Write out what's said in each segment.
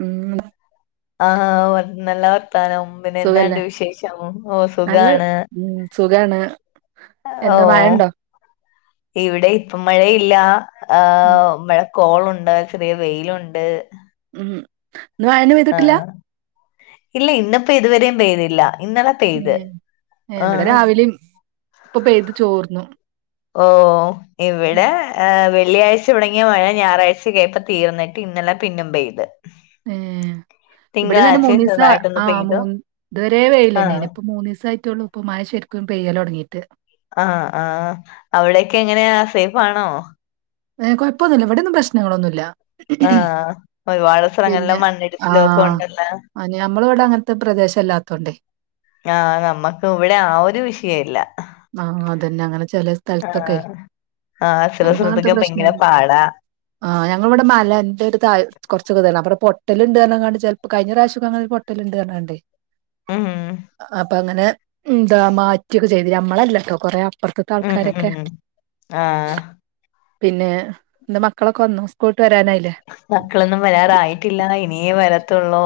ഉം. ആഹ് ഒ നല്ല വർത്താനം പിന്നെ സുഖല്ലേ എന്നാണ്ട് വിശേഷം ഓ നല്ല സുഖാണ്. ഉം സുഖാണ്. ഓ എന്താ മഴണ്ടോ ഇവിടെ ഇപ്പം മഴയില്ല. ഉം ആഹ് മഴ കോളുണ്ട് ചെറിയ വെയിലുണ്ട് ഉം ഹ് ആഹ ഇല്ല ഇന്ന്പ്പോ ഇതുവരേം പെയ്തില്ല ഇന്നലെ- പെയ്ത് ഏ ഇവടെ ആഹ് രാവിലിം പ്പൊ പെയ്ത് ചോർന്നു. ഓ ഇവിടെ ഏഹ് വെള്ളിയാഴ്ച തുടങ്ങിയ മഴ ഞായറാഴ്ചകെ ആയപ്പം തീർന്നിട്ട് ഇന്നലെ പിന്നും പെയ്ത്. ഏഹ് ഇവടെ തന്നെ തിങ്കളാഴ്ചയും മൂന്നീസ ചെറുതായിട്ടൊന്ന് ആ പെയ്തു മൂന്ന് ഇതുവരെ ആഹ് വെയിലെന്നെയ്ന് ഇപ്പൊ മൂന്നീസായിട്ടൊള്ളു ഇപ്പോ മഴ ശരിക്കും പെയ്യൽ തുടങ്ങിയിട്ട് ആഹ് ആഹ് അവിടൊക്കെ എങ്ങനെയാ സേഫാണോ എ കൊഴപ്പൊന്നുല്ല ഇവിടൊന്നും പ്രശ്നങ്ങളൊന്നുല്ല ആ ഒരുപാട് സ്ഥലങ്ങളിലും മണ്ണിടിച്ചിലും ഒക്കെ ഒണ്ടല്ലോ ആ ഞമ്മള് വടെ അങ്ങൻത്തെ പ്രദേശല്ലാത്തോണ്ടേ ആ നമ്മക്ക് ഇവിടെ ആ ഒരു വിഷയല്ല ആ അതെന്നെ അങ്ങനെ ചെലേ സ്ഥലത്തൊക്കെ ആ ചെല സ്ഥലത്തൊക്കെ ഭയങ്കര പാടാ ആ ഞങ്ങള് ഇവിടെ മലന്റെ ഒരു താഴെ കൊർച്ചൊക്കെ ഇതാണ് അ പടെ പൊട്ടലുണ്ട്ർഞ്ങ്ങാണ്ട് ചെൽപ്പോ കയ്ഞ്ഞ പ്രാശ്യോക്കെ അങ്ങനൊരു പൊ ട്ടല്ണ്ട്ർഞാണ്ടെ ഉം അപ്പൊ അങ്ങനെ എന്താ മാറ്റിയൊക്കെ ചെയ്തി നമ്മളല്ല ട്ടോ കൊറേ അപ്രത്ത്ത്തെ ഉം ഉം ആൾക്കാരൊക്കെ ആഹ് പിന്നെ ന്താ മക്കളൊക്കെ വന്നോ സ്കൂളുട്ട് വരാനായില്ലേ മക്കളൊന്നും വരാറായിട്ടില്ല ഇനിയേ വരത്തുള്ളൂ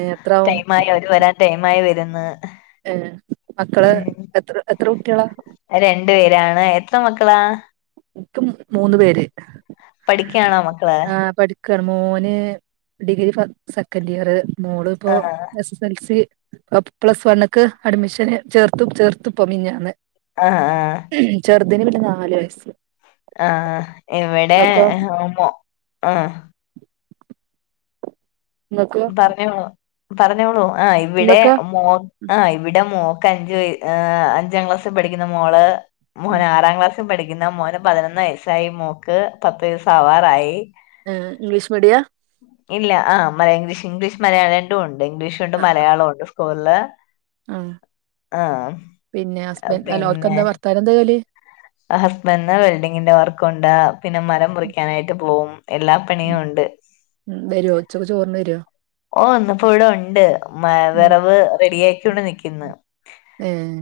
ഏഹ് എത്രാവും ടൈമായി അവര് വരാൻ ടൈമായി വരുന്ന് ഏഹ് മക്കള് എത്ര എത്ര കുട്ടികളാ രണ്ട് പേരാണ് എത്ര മക്കളാ ഇപ്പ മൂന്ന് പേര് പഠിക്കാണോ മക്കള് ആഹ് പഠി മോന് ഡിഗ്രി സെക്കൻഡ് ഇയർ മോള് ഇപ്പോ ആഹ് എൽ സി അപ് പ്ലസ് വണ്ണ്ക്ക് അഡ്മിഷന് ചേർത്തും ചേർത്തുപ്പോ മിഞ്ഞാന്ന് അ ഹ ചെറുതിന് പിന്നെ നാല് വയസ്സ് ആ ഇവടെ ഇങ്ങക്കോ [unintelligible] ആ ഇങ്ങക്ക് പറഞ്ഞോ പറഞ്ഞോളൂ ആഹ് ഇവിടെ ഇങ്ങക്കോ മോ ഉം ആഹ് ഇവിടെ മോക്ക് അഞ്ച് വയ അഞ്ചാം ക്ലാസ്സിൽ പഠിക്കുന്ന മോള് ഉം മോൻ ആറാം ക്ലാസ് ട്ട് പഠിക്കുന്ന മോന് പതിനൊന്ന് വയസ്സായി മോക്ക് പത്ത് വയസ്സാവാറായി ഉം ഇംഗ്ലീഷ് മീഡിയ ഇല്ല ആഹ് ഇംഗ്ലീഷ് ഇംഗ്ലീഷ് മലയാള രണ്ടുമുണ്ട് ഇംഗ്ലീഷുണ്ട് മലയാളവുണ്ട് സ്കൂളില് ആ ആ പിന്നെ ഹസ്ബൻ അല്ല ഓർക്കെന്താ ഭർത്താവിനെന്താ ജോലി ഹസ്ബൻഡ് വെൽഡിങ്ങിന്റെ വർക്കുണ്ട് പിന്നെ മരം മുറിക്കാനായിട്ട് പോവും എല്ലാ ഉം പണിയുണ്ട് വരോ ഉച്ചക്ക് ചോറിന് വരോ? ഓ ന്ന്പ്പോ വടൊണ്ട് മ വെറവ് റെഡി ആയിക്കൊണ്ട് നിക്കിന്നു ഏഹ്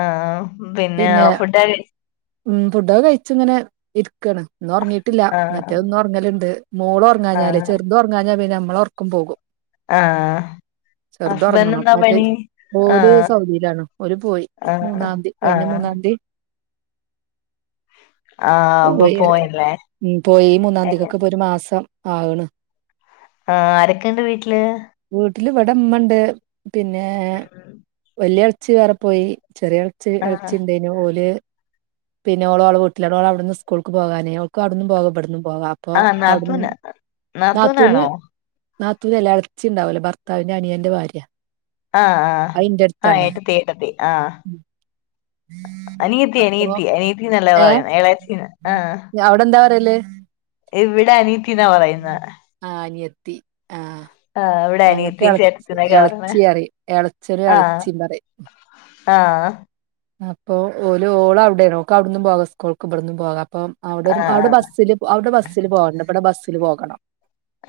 ആഹ് ആഹ് പിന്നെ ഫുഡൊക്കെ കഴി ഉം ഫുഡൊക്കെ കയ്ച്ച്ങ്ങനെ ഇരിക്കാണ് ന്ന് ഒറങ്ങിട്ടില്ല ആ മറ്റേതെന്നൊറങ്ങല്ണ്ട് മോളൊർ ങ്ങാഞ്ഞാല് ആഹ് ചെർതൊർങ്ങാഞ്ഞാ പിന്നെ ഞമ്മളൊർക്കം പോകും ആ ചെർതൊറങ്ങണം മറ്റേ ഓല് ആഹ് സൗദിലാണ് ഓല് പോയി ആഹ് മൂന്നാന്തി കയ്ഞ്ഞ ആഹ് മൂന്നാന്തി ആഹ് അപ്പൊ പോയി പറയാ പോയല്ലേ ഉം പോയി എങ്ങ മൂന്നാന്തിക്കക്ക് പ്പൊരു മാസം ആക്ണ് ആ ആരൊക്കെണ്ട് വീട്ട്ല് വീട്ടില് ഇവടെ മ്മണ്ട് പിന്നെ ഉം വല്യെ ച്ചി വേറെ പോയി ചെറിയ ഇളച്ചി ആഹ് ഇളച്ചിയിണ്ടേയ്നു ഓല് പിന്നെ ഓള് ഓളെ വീട്ട്ലാണ് ഓളവ്ട്ന്ന് സ്കൂൾക്ക് പോകാനേ ഓൾക്ക് അവ്ട്ന്നും പോവ ഇവ്ട്ന്നും പോവാ അപ്പൊ ആഹ് നാത്തൂന അവ്ട്ന്ന് നാത്തൂന് നാത്തൂനാണോ നാത്തൂനല്ല എളച്ചിണ്ടാവുലെ ഭർത്താവിന്റെ അനിയന്റെ ഭാര്യ ആഹ് ആഹ് അത് ഇന്റെ ആ അടുത്താണ് എട്ടത്തി എട്ടത്തി ആഹ് അനിയത്തി അപ്പൊ അനിയത്തി അനിയത്തി നെല്ലെ ഏ പറയ്ന്നെ എളേച്ചിന്ന് ആ അവിടെ എന്താ പറയല് ഇവിടെ അനീത്തിന്നാ പറയുന്നെത് ആഹ് അനിയെത്തി ആഹ് ആഹ് അവിടെ അനിയത്തി ചേർക്ക്ന്നല്ലെ പറഞ്ഞേ ഇളച്ചി പറയും ഇളച്ചനും ആഹ് ഇളച്ചിയും പറയും ആഹ് അപ്പൊ ഓല്ഓള് അവിടെയേനു ഓക്ക് അവിടുന്നും പോകാം സ്കൂൾക്ക് ഇവിടുന്നും പോകാം അപ്പൊ അവിടെ ആഹ് അവിടെ ആഹ് ബസ്സില് അവിടെ ബസ്സിൽ പോകണ്ട ഇവിടെ ബസ്സില് പോകണം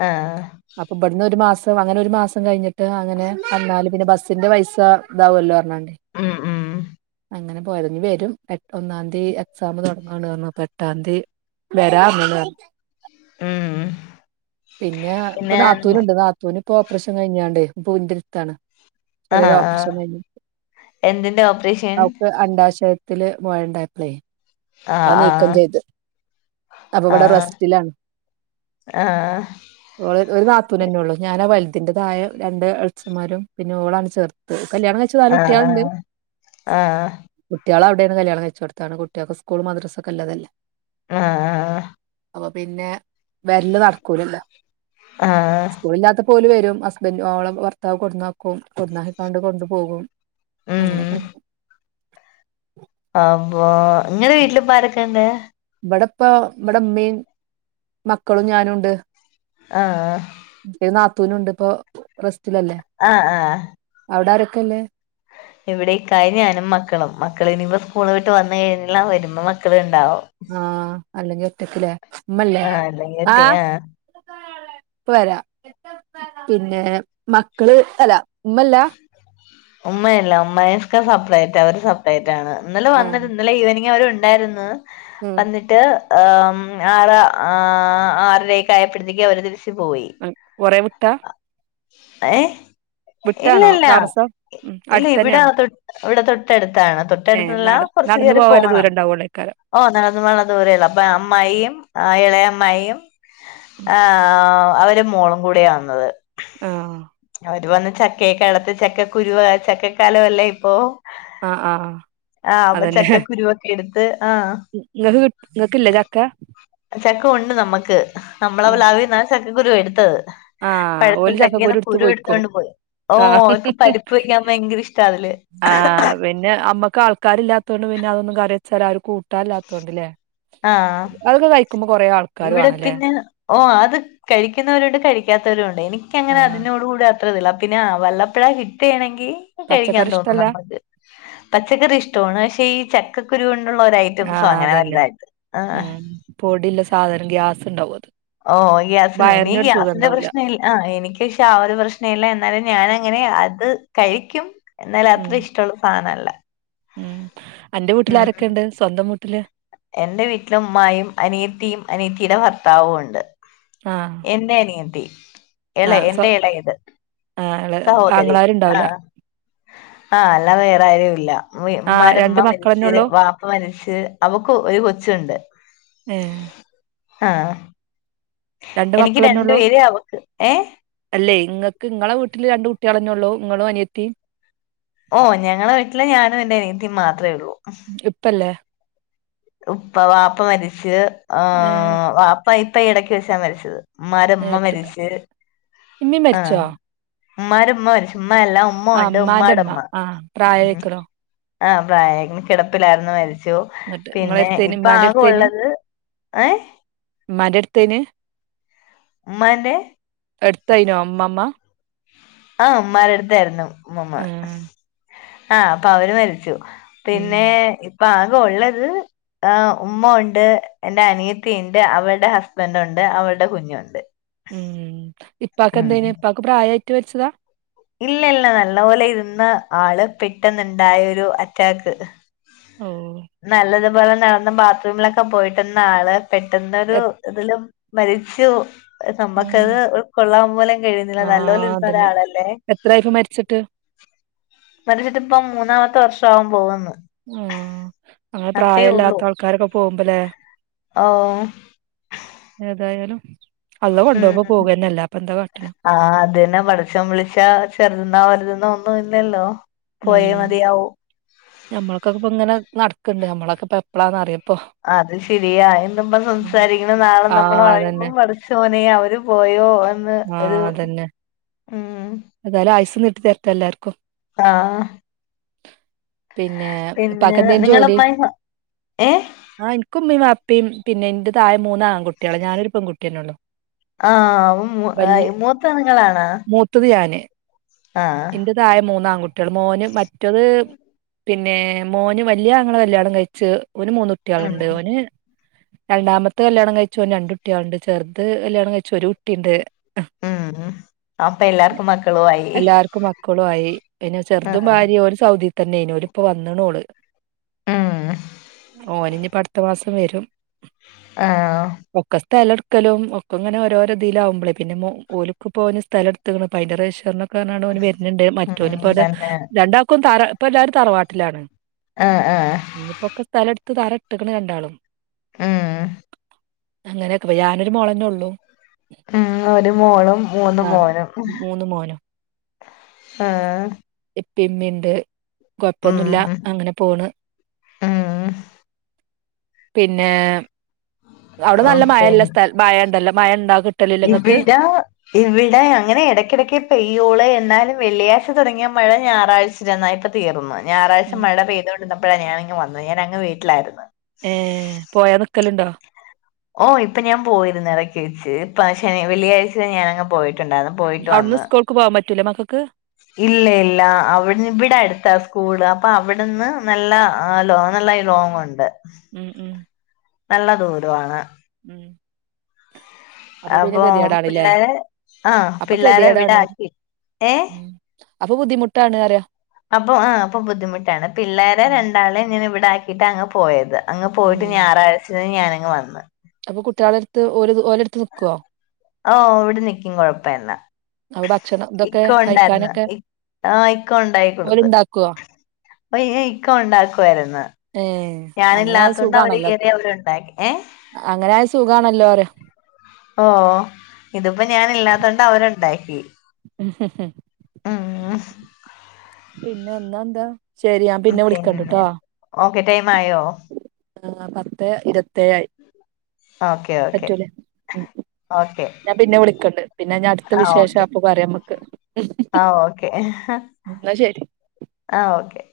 ആഹ് ഇബ്ട്ന്ന് ഒരു മാസം അങ്ങനെ ഒരു മാസം കഴിഞ്ഞിട്ട് അങ്ങനെ വന്നാല് പിന്നെ ബസ് തിന്റെ പൈസ ഇതാവുല്ലോ പറഞ്ഞാണ്ടേ മ് മ് അങ്ങനെ പോയതാ ഇനി വരും എ ഒന്നാംന്തി എക്സാം തുടങ്ങാണ് റഞ്ഞു അപ്പ എട്ടാംന്തി വരാ റ്ഞ്ഞ്ണ് ഉം പിന്നെ ഇപ്പൊ നാത്തൂന്ണ്ട് നാ പുനിപ്പോ ഓപറേഷൻ കഴിഞ്ഞാണ്ടേ പുന്തിൽത്താണ് ആഹ് ആഹ് എന്തിന്റെ ഓപ്പറേ അവക്ക് അണ്ടാശയത്തില് മൊഴയൊണ്ടായപ്പളെ അത് നീക്കം ആഹ് ചെയ്ത് അപ്പൊവിടെ ആഹ് റെസ്റ്റിലാണ് ആഹ് ഓള് ഒരു നാത്തൂനന്നെ ഒള്ളൂ ഞാനാ വലുത്തിന്റെ താഴെ രണ്ട് എളേച്ചിമാരും പിന്നെ ഓളാണ് ചേർത് കല്യാണം കഴി ച്ചു ആഹ് വാലുട്ട്യാള്ണ്ട് ആഹ് ആഹ് കുട്ടിള് അവിടെയാണ് കല്യാണം കഴിച്ചോടുത്താണ് കുട്ടിയക്ക് സ്കൂൾ മദ്രസൊക്കെള്ളതല്ലെ ആഹ് അ അപ്പൊ പിന്നെ വെരല് നടക്കൂലല്ലോ ആഹ് സ്കൂളില്ലാത്തപ്പോ ഓല് വരും ഹസ്ബൻറും ഓളെ ഭർത്താവ് കൊണ്ടന്നാക്കും കൊടന്നാക്കിക്കാണ്ട് കൊണ്ടുപോകും ഉം അങ്ങനെയൊക്കെ പാമ്പോ ഇങ്ങടെ വീട്ടിലിപ്പാരൊക്കെണ്ട് ഇവിടെപ്പൊ ഇവടുമ്മേം മക്കളും ഞാനുണ്ട് ആഹ് ആ [unintelligible] നാത്തൂനുണ്ട് ഇപ്പൊ റെസ്റ്റിലല്ലേ ആഹ് ആഹ് അവിടെ ആരൊക്കെള്ളെ ഇവിടേക്കായും ഞാനും മക്കളും മക്ക ളിനിപ്പോ സ്കൂള് വിട്ട് വന്ന് കഴിഞ്ഞില്ല വരുമ്പം മക്കള്ണ്ടാവും ആഹ് അല്ലെങ്കി ഒറ്റക്കില്ലെ ഉമ്മല്ലേ ആഹ് അല്ലെങ്കി ആ ഒറ്റ ആഹ് പ്പവരാ പിന്നെ മക്കള് അല്ല ഉമ്മല്ല ഉമ്മയില്ല ഉമ്മയിസ്ക്ക സപ്രറ്റാ അവര് സ ഡേറ്റാണ് ഇന്നലെ ആഹ് വന്നിര് ഇന്നലെ ഈവനിങ് അവരുണ്ടാരുന്നു ഉം വന്നി ട്ട് ആറ് ആറരയൊക്കെയായ പ്പഴത്തേക്ക് അവര് തിരിച്ച് പോയി കൊറെ വിട്ടാ എ വിട്ടാണോ ഇല്ലില്ല താമസം ഉം ഇല്ല ഇവിടെ അടുത്തന്നെയാണോ തൊ ഇവിടെ തൊട്ടടുത്താണ് തൊട്ടടുത്തല്ല കുറച്ച് നടന്ന് കയറി പോവല്ലേ പോണം ദൂരണ്ടാവുള്ളേക്കാരം ഓ നടന്നു പോവാനുള്ള ദൂരേള്ളൂ അപ്പൊ അമ്മായിയും എളേയമ്മായിയും ആഹ് അവരെ മോളും കൂടിയാ വന്നത് ആഹ് അവര് വന്ന് ചക്കയൊക്കെ എളത്ത് ചക്ക കുരുവ ചക്കക്കാലവല്ലേ ഇപ്പൊ ആഹ് ആഹ് ആഹ് അപ്പ ചക്കക്കുരുവൊക്കെ എടുത്ത് ആഹ് ങ്ങക്ക് കിങ്ങക്ക് ഇല്ലേ ചക്ക ചക്ക ഒണ്ട് നമ്മക്ക് നമ്മളെ ഉം പ്ലാവിന്നാ ചക്കക്കുരു എടുത്തത് ആഹ് പഴുത്ത ഓല് ചക്കേന്ന് ചക്കക്കുരു ത്ത് കുരു പോയ്ക്കോ എടുത്തോണ്ട് പോയി ഓ ആഹ് അവർക്ക് ഹ് ഹ് ഹ് പരിപ്പ് വെക്കാൻ ഭയങ്കര ഇഷ്ടാ അതില് ഹ് ആഹ് പിന്നെ അമ്മക്ക് ആൾക്കാരില്ലാത്ത കൊണ്ട് പിന്നെ അതൊന്നും കറി വെച്ചാലാരും കൂ ട്ടാലാത്തകൊണ്ട്ലെ ആഹ് അതൊക്കെ കഴിക്കുമ്പോ കൊറേ ആൾ ഇവിടെ പിന്നെ ഓ അത് കഴിക്കുന്നവരുണ്ട് കഴിക്കാത്തവരുണ്ട് എനിക്കങ്ങനെ ആഹ് അതിനോട് കൂടെ അത്രതില്ല പിന്നെ വല്ലപ്പഴാ കിട്ടീണങ്കി കഴിക്കാൻ പച്ചക്കറി തോന്നു ഇഷ്ടല്ല നമ്മക്ക് പച്ചക്കറി ഇഷ്ട്ടാണ് പഷെ ഈ ചക്കക്കുരു കൊണ്ടുള്ള ഒരഐറ്റംസോ ആഹ് അങ്ങനെ അതന്നെ വല്തായിട്ട് ആ്ഹ് ഉം പൊടില്ല സാധനം ഗ്യാസ് ഇണ്ടാവുത് ഓ ഗ്യാസിന് ന്ക്യീ ഗ്യാസിന്റെ പ്രശ്നില് ആഹ് എനിക്ക്ഷാ ഒരു പ്രശ്നില്ല എന്നാലും ഞാനങ്ങനെ അത് കഴിക്യും എന്നാലും അത്ര ഉം ഇഷ്ടുള്ള സാനല്ല ഉം അന്റെ വീട്ടില് ആരൊക്കെണ്ട് സ്വന്തം വീട്ടില് എന്റെ വീട്ടില് ഉമ്മായും അനിയത്തിം അനിയത്തിടെ ഭർത്താവും ഉണ്ട് ആഹ് എന്റെ അനിയത്തി എള ആഹ് സ്വ എന്റെ എളയത് ആഹ് സഹോദരി ആങ്ങളാരുണ്ടാവൂല ആഹ് ആഹ് അല്ലാവെ വേറാരല്ല ആഹ് ഇമ്മാരെ ഇമ്മ രണ്ട് മരിച്ച് മക്കളെന്നൊള്ളൂ വാപ്പ മരിച്ച് അവക്ക് ഒരു കൊച്ചുണ്ട് ഏ ആഹ് രണ്ട് എനിക്ക് രണ്ടു മക്കളെന്നെള്ളു പേര് അവക്ക് ഏഹ് അല്ലേ ഇങ്ങക്ക് ഇങ്ങളെ വീട്ടില് രണ്ട് കുട്ടിയാളെന്നെ ഉള്ളൂ ഇങ്ങളും അനിയത്തി ഓ ഞങ്ങളെ വീട്ടില് ഞാനും എന്റെ അനിയത്തിം മാത്രേ ഒള്ളൂ ഇപ്പല്ലേ ഉപ്പ വാപ്പ മരിച്ച് ഏഹ് ആഹ് വാപ്പ ഇപ്പ ഇടക്ക് വെച്ചാ മരിച്ചത് ഇമ്മാരെ ഇമ്മ ഏഹ് ത് മരിച്ച് ഇമ്മീം ആഹ് മരിച്ചോ ഇമ്മാരെ ഇമ്മ മരിച്ചു ഇമ്മയല്ല ഉ ഉമ്മ ആഹ് ഉണ്ട് ഇമ്മാന്റെ ഇമ്മ ഉമ്മാടമ്മ ആഹ് ഉം പ്രായായിക്ക്ണോ ആഹ് പ്രായാക്ക്‌ണ് കിടപ്പിലായിരുന്നു മരിച്ചു എന്നിട്ട് ഇങ്ങളെ പിന്നെ അടുത്തേന് ഇപ്പ ഇമ്മാന്റെ ആകെ ഉള്ളത് ഏഹ് ഇമ്മാന്റെട്ത്തെന് ഉമ്മാന്റെ എടുത്തായിനോ അമ്മമ്മ ആഹ് ഉമ്മാരെടുത്തായിരുന്നു ഉമ്മമ്മ ആഹ് ആഹ് അപ്പൊ അവര് മരിച്ചു ഉം പിന്നെ ഇപ്പൊ ആകെ ഉള്ളത് ആഹ് ഉമ്മ ഉണ്ട് എന്റെ അനിയത്തിണ്ട് അവള്ടെ ഹസ്ബൻറ്ണ്ട് അവള്ടെ കുഞ്ഞുണ്ട് ഉം ഇപ്പാക്ക് ഉം എന്തേന് ഇപ്പാക്ക് പ്രായായിട്ട് മര്ച്ചതാ ഇല്ല ഇല്ല നല്ല പോലെ ഇരുന്ന ആള് പെട്ടന്ന്ണ്ടായൊരു അറ്റാക്ക് ഉം നല്ലതുപോലെ നടന്ന ബാത്റൂമിലൊക്കെ പോയിട്ട്ന്ന ആള് പെട്ടെന്നൊരു എത് ഇതിലും മരിച്ചു ഉം നമ്മക്കത് ഉൾകൊള്ളാം പോലും കഴിയുന്നില്ല നല്ലോല ആഹ് ഇരുന്ന അതന്നെ ഒരാളല്ലേ എത്രായി ഇപ്പ മരിച്ചിട്ട് മരിച്ചിട്ട്പ്പം മൂന്നാമത്തെ വർഷാവാം പോവുന്ന് ഉം അങ്ങനെ ഉള്ളൂ പ്രായല്ലാത്ത ആൾക്കാരൊക്കെ പോവുമ്പലേ ഓഹ് ഏതായാലും അള്ള കൊണ്ടോഉമ്പോ ഉം പോകന്നെ അല്ലാഎപ്പെന്താ കാട്ട്ണ് ആഹ് അതന്നെ പടച്ചോൻ വിളിച്ചാ ചെറുതന്നാ വലുതന്നോ ഒന്നും ഇല്ലല്ലോ പോയേ ഉം മതിയാവൂ ഞമ്മളക്കൊക്കെ ഇപ്പ ഇങ്ങനെ നടക്ക്‌ണ്ട് ഞമ്മളൊക്കെ എപ്പ അത് ശെരിയാ എന്ത്പം ഉം സംസാരിക്കണ നാളെ ആഹ് അതന്നെ നമ്മളായിരിക്കും പടച്ചോനെഅവര് പോയോ എന്ന് ഒരു ഉം ഏതാലും ആയ്സ്സ് നീട്ടിത്തരട്ടെ എല്ലാര്ക്കും ആഹ് പിന്നെ പിന്നെ ഇപ്പാക്ക്ന്തേനി നിങ്ങളെ ജോലി ഉമ്മായും ഏഹ് ആഹ് ഇന്ക് ഇമ്മിം വാപ്പിം പിന്നെ ഇന്റെ തായ മൂന്നാങ്കുട്ടിയാള ഞാനൊരു പെങ്കുട്ടിയന്നെള്ളു ആഹ് മു മൂത്തത് നിങ്ങളാണൊ [unintelligible] ഞാന് ആഹ് തായേ മൂന്നാൺകുട്ടിയാള് മോന് മറ്റത്. പിന്നെ മോന് വല്യാ അങ്ങളെ കല്യാണം കഴിച്ച് ഓന് മൂന്ന് ഉം കുട്ടികളുണ്ട് ഓന് രണ്ടാമത്തെത് കല്യാണം കഴിച്ചോന് രണ്ട് കുട്ടിയയാൾണ്ട് ചെറുത് കല്യാണം കഴിച്ചു ഒരു കു ട്ടിണ്ട് ഉം അപ്പൊ എല്ലാർക്കും മക്കളും ആയി. ക്കും മക്കളു ആയി പിന്നെ ചെറുതും ആഹ് ഭാര്യ ഒരു ഒരു സൗദി തന്നെ ഒര് ഇപ്പൊ വന്നേണോള്. ഉം ഓനിനിപ്പോ അടുത്ത മാസം വരും. ആഹ് ഒക്കെ സ്ഥലടുക്കലും ഒക്കെ ഇങ്ങനെഓരോരോ ഇതിലകുമ്പോളേ പിന്നെ മൊ ഓലുക്ക് പോലു സ്ഥല ത്തക്ക്ണ് അപ്പൊ അതിന്റെ റെയ്ശേരിനൊക്കെ ന് വരണ്ട് മറ്റോന് ഉം ഇപ്പങ്ങട് തന്നെ രണ്ടാക്കും തറ ഇപ്പ എല്ലാവരും തറവാട്ടിലാണ്. ആഹ് ആഹ് ഇനിയിപ്പോക്കെ സ്ഥലടുത്ത് തറട്ട്ക്കുണ് രണ്ടാളും. ഉം അങ്ങനെയൊക്കെ ഞാനൊരു മോളന്നേ ഉള്ളൂ. ഉം ഒരു മോളും മൂന്ന് മോനും. ഒന്ന് മോനും. ഓഹ്.. ഇപ്പിമ്മിണ്ട് കൊയപ്പൊന്നുല്ല ഉം അങ്ങനെ പോണ്. പിന്നെ അവിടെ ഉം നല്ല മഴല്ല സ്ഥല മഴ ഇണ്ടല്ലോ മഴ ഉണ്ടാ? കിട്ടലില്ലേ ഇങ്ങക്ക് നിർത്തീട്ടാ.. ഇവിടെ അങ്ങനെ ഇടയ്ക്കിടയ്ക്ക് പെയ്യൂള്ള് എന്നാലും വെള്ളിയാഴ്ച തുടങ്ങിയ മഴ ഞായറാഴ്ച്ചേരിന്നായ പ്പ തീർന്നു ഞായറാഴ്ച ഉം മഴ പെയ്തുകൊണ്ടിന്നപ്പോഴാണ് ഞാനിങ് വന്നു ഞാന അങ് വീട്ടിലായിരുന്നു. ഏഹ് പോയാ നിക്കലുണ്ടോ? ഓഹ് ഇപ്പൊ ഞാൻ പോയിരുന്നു ഇടക്കി വെച്ച് ഇപ്പ ശ വെള്ളിയാഴ്ച ഞാനങ് പോയിട്ടുണ്ടായിരുന്നു പോയിട്ട് അവുന്ന് വന്ന് സ്കൂൾക്ക് പോവാൻ പറ്റൂല്ലേ മക്കൾക്ക്. ഇല്ല ഇല്ല അവിടു ഇവിടെ അടുത്താ സ്കൂള് അപ്പൊ അവിടെന്ന് നല്ല ലോങൊള്ളേ ഒണ്ട്. ഉം ഉം നല്ല ദൂരവാണ്. ഉം അപ്പൊ പിന്നെ അതാ ഗതികേടാണ്ല്ലേ പിള്ളേരെ ആഹ് അപ്പൊ പിള്ളേരെ ഇവിടെ ഗതികേടാണ് പറയും. ആക്കി. ഏഹ് ഉം അപ്പൊ ബുദ്ധിമുട്ടാണ് പറയാ അപ്പൊ ആഹ് അപ്പൊ ബുദ്ധിമുട്ടാണ് പിള്ളേരെ ര ഉം ണ്ടാളെ ഞാന് ഇവിടാക്കിയിട്ട് അങ് പോയത് അങ്ങ് പോയിട്ട് ഉം ഞായറാഴ്ചന്ന് ഞാനിങ് വന്നു. അപ്പൊ കുട്ടികളുടെ ടുത്ത് ഒല് ഓലടുത്ത് നിക്കുവോ? ഓഹ് ഇവിടെ നിക്കും കൊഴപ്പല്ല. അപ്പ ഭക്ഷണം ഇതൊക്കെ ഇക്ക ഉണ്ടായിരുന്നു കഴിക്കാനൊക്കെ ആഹ് ഓലെ ഇണ്ടാക്കുവോ? യ്യ് ഇക്ക ണ്ടാക്കുവായിരുന്നു. ഏ അങ്ങനായ ഞാനില്ലാത്തൊണ്ട് അവര് സുഖാണല്ലോ കേയറിയെറങി അവരുണ്ടാക്കി ഏഹ് അങ്ങനായ സുഖാണല്ലോ പറയാ ഓഹ് ഇതിപ്പോ ഞാനില്ലാത്തൊണ്ട് അവരൊണ്ടാക്കി. [unintelligible] ഉം ഹ് പിന്നെ എന്നാ എന്താ? ശരി ഞാൻ ഉം പിന്നെ വിളിക്കണ്ട്ട്ടോ ഓക്കെ ടൈം ആയോ? ആഹ് പത്തേ ഇരുപത്തേഴായി ഓക്കെ ഓക്കെ പറ്റൂല്ലേ ഉം ഓക്കെ ഞാൻ പിന്നെ വിളിക്കണ്ട് പിന്നെ ഞാൻ അടുത്ത വിശേഷ ഓക്കെ അപ്പൊ പറയാമ്മക്ക്. ആഹ് ഓക്കെ ശരി ആഹ് ഓക്കെ